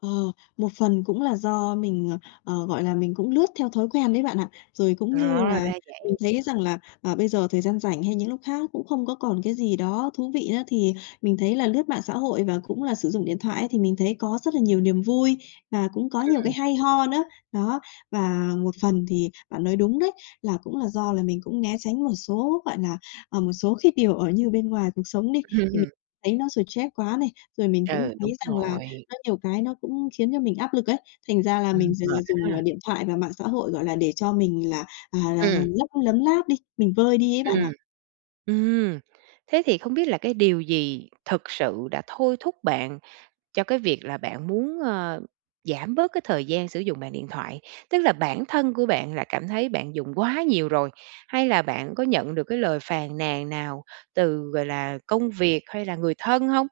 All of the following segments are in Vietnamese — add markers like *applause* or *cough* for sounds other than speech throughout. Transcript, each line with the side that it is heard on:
left: Ờ, một phần cũng là do mình, ờ, ờ, gọi là, mình cũng lướt theo thói quen đấy bạn ạ. Rồi cũng
right: Ờ,
left: như là
right: ra vậy!
left: mình thấy rằng là, ờ, bây giờ thời gian rảnh hay những lúc khác nó cũng không có còn cái gì đó thú vị nữa, thì mình thấy là lướt mạng xã hội và cũng là sử dụng điện thoại ấy, thì mình thấy có rất là nhiều niềm vui và cũng có nhiều
right: Ừm.
left: cái hay ho nữa. Đó, và một phần thì bạn nói đúng đấy, là cũng là do là mình cũng né tránh một số, gọi là, ờ, một số cái điều ở như bên ngoài cuộc sống đi, thì mình
right: Ừm.
left: thấy nó stress quá này, rồi mình cũng
right: Ừ,
left: thấy
right: đúng
left: rằng là
right: rồi.
left: nó nhiều cái nó cũng khiến cho mình áp lực ấy, thành ra là mình
right: Ừm,
left: d
right: mệt
left: dùng,
right: ha.
left: ờ, điện thoại và mạng xã hội, gọi là, để cho mình là, à, là
right: Ừm.
left: lấp lấm láp đi, mình vơi đi ấy bạn à.
right: Ừm. Ừm, thế thì không biết là cái điều gì thực sự đã thôi thúc bạn, cho cái việc là bạn muốn, ờ, giảm bớt cái thời gian sử dụng mạng điện thoại? Tức là bản thân của bạn là cảm thấy bạn dùng quá nhiều rồi, hay là bạn có nhận được cái lời phàn nàn nào từ, gọi là, công việc hay là người thân hông?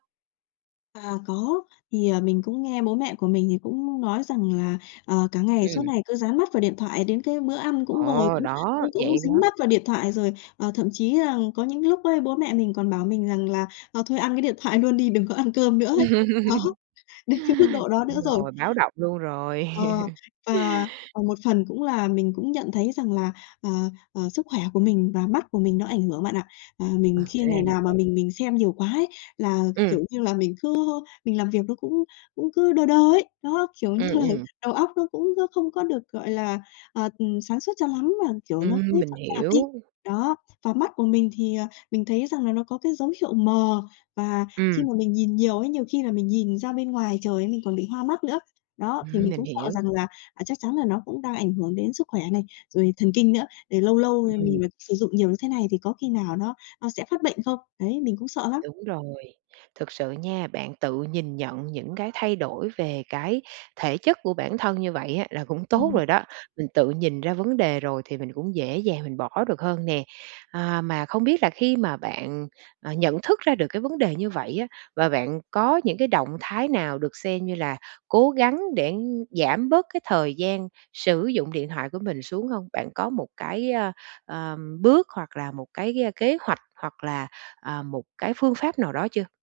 left: À, có, thì, ờ, mình cũng nghe bố mẹ của mình thì cũng nói rằng là, ờ, "Cả ngày suốt
right: Ừm.
left: ngày cứ dán mắt vào điện thoại, đến cái bữa ăn cũng ngồi
right: Ờ.
left: cũng
right: Đó,
left: cũng cũng
right: vậy
left: dính
right: đó.
left: mắt vào điện thoại." Rồi, ờ, thậm chí rằng có những lúc ấy bố mẹ mình còn bảo mình rằng là "Ờ, thôi ăn cái điện thoại luôn đi, đừng có ăn cơm nữa" ấy. Đó, đến cái mức
right: *laughs*
left: độ đó
right: Đúng
left: nữa rồi.
right: rồi, báo động luôn rồi.
left: Ờ,
right: *laughs*
left: và và một phần cũng là mình cũng nhận thấy rằng là, ờ, ờ, sức khỏe của mình và mắt của mình nó ảnh hưởng bạn ạ. À,
right: Ừm,
left: mình khi
right: ra
left: ngày
right: là
left: nào mà
right: vậy!
left: mình mình xem nhiều quá ấy là,
right: Ừm.
left: kiểu như là, mình cứ, ơ, mình làm việc nó cũng cũng cứ đơ đơ ấy, đó, kiểu như
right: Ừm,
left: là
right: ừm.
left: đầu óc nó cũng, ơ, không có được, gọi là, ờ, ừm, sáng suốt cho lắm, mà, kiểu, nó cứ
right: Ừm, mình
left: chậm chạp đi.
right: hiểu.
left: Đó, và mắt của mình thì, ờ, mình thấy rằng là nó có cái dấu hiệu mờ, và khi
right: Ừm.
left: mà mình nhìn nhiều ấy, nhiều khi là mình nhìn ra bên ngoài trời ấy mình còn bị hoa mắt nữa. Đó, thì
right: Ừm,
left: mình
right: mình
left: cũng sợ
right: hiểu.
left: rằng là, à, chắc chắn là nó cũng đang ảnh hưởng đến sức khỏe này, rồi thần kinh nữa, rồi lâu lâu, ờ,
right: Ừm.
left: mình vẫn sử dụng nhiều như thế này thì có khi nào nó, ơ, sẽ phát bệnh không? Đấy, mình cũng sợ lắm.
right: Đúng rồi, thực sự nha, bạn tự nhìn nhận những cái thay đổi về cái thể chất của bản thân như vậy á là cũng tốt
left: Ừm.
right: rồi đó. Mình tự nhìn ra vấn đề rồi thì mình cũng dễ dàng mình bỏ được hơn nè. À, mà không biết là khi mà bạn, ờ, nhận thức ra được cái vấn đề như vậy á, và bạn có những cái động thái nào được xem như là cố gắng để giảm bớt cái thời gian sử dụng điện thoại của mình xuống hông? Bạn có một cái, ơ, ờ, bước hoặc là một cái, ơ, kế hoạch hoặc là, à, một cái phương pháp nào đó chưa?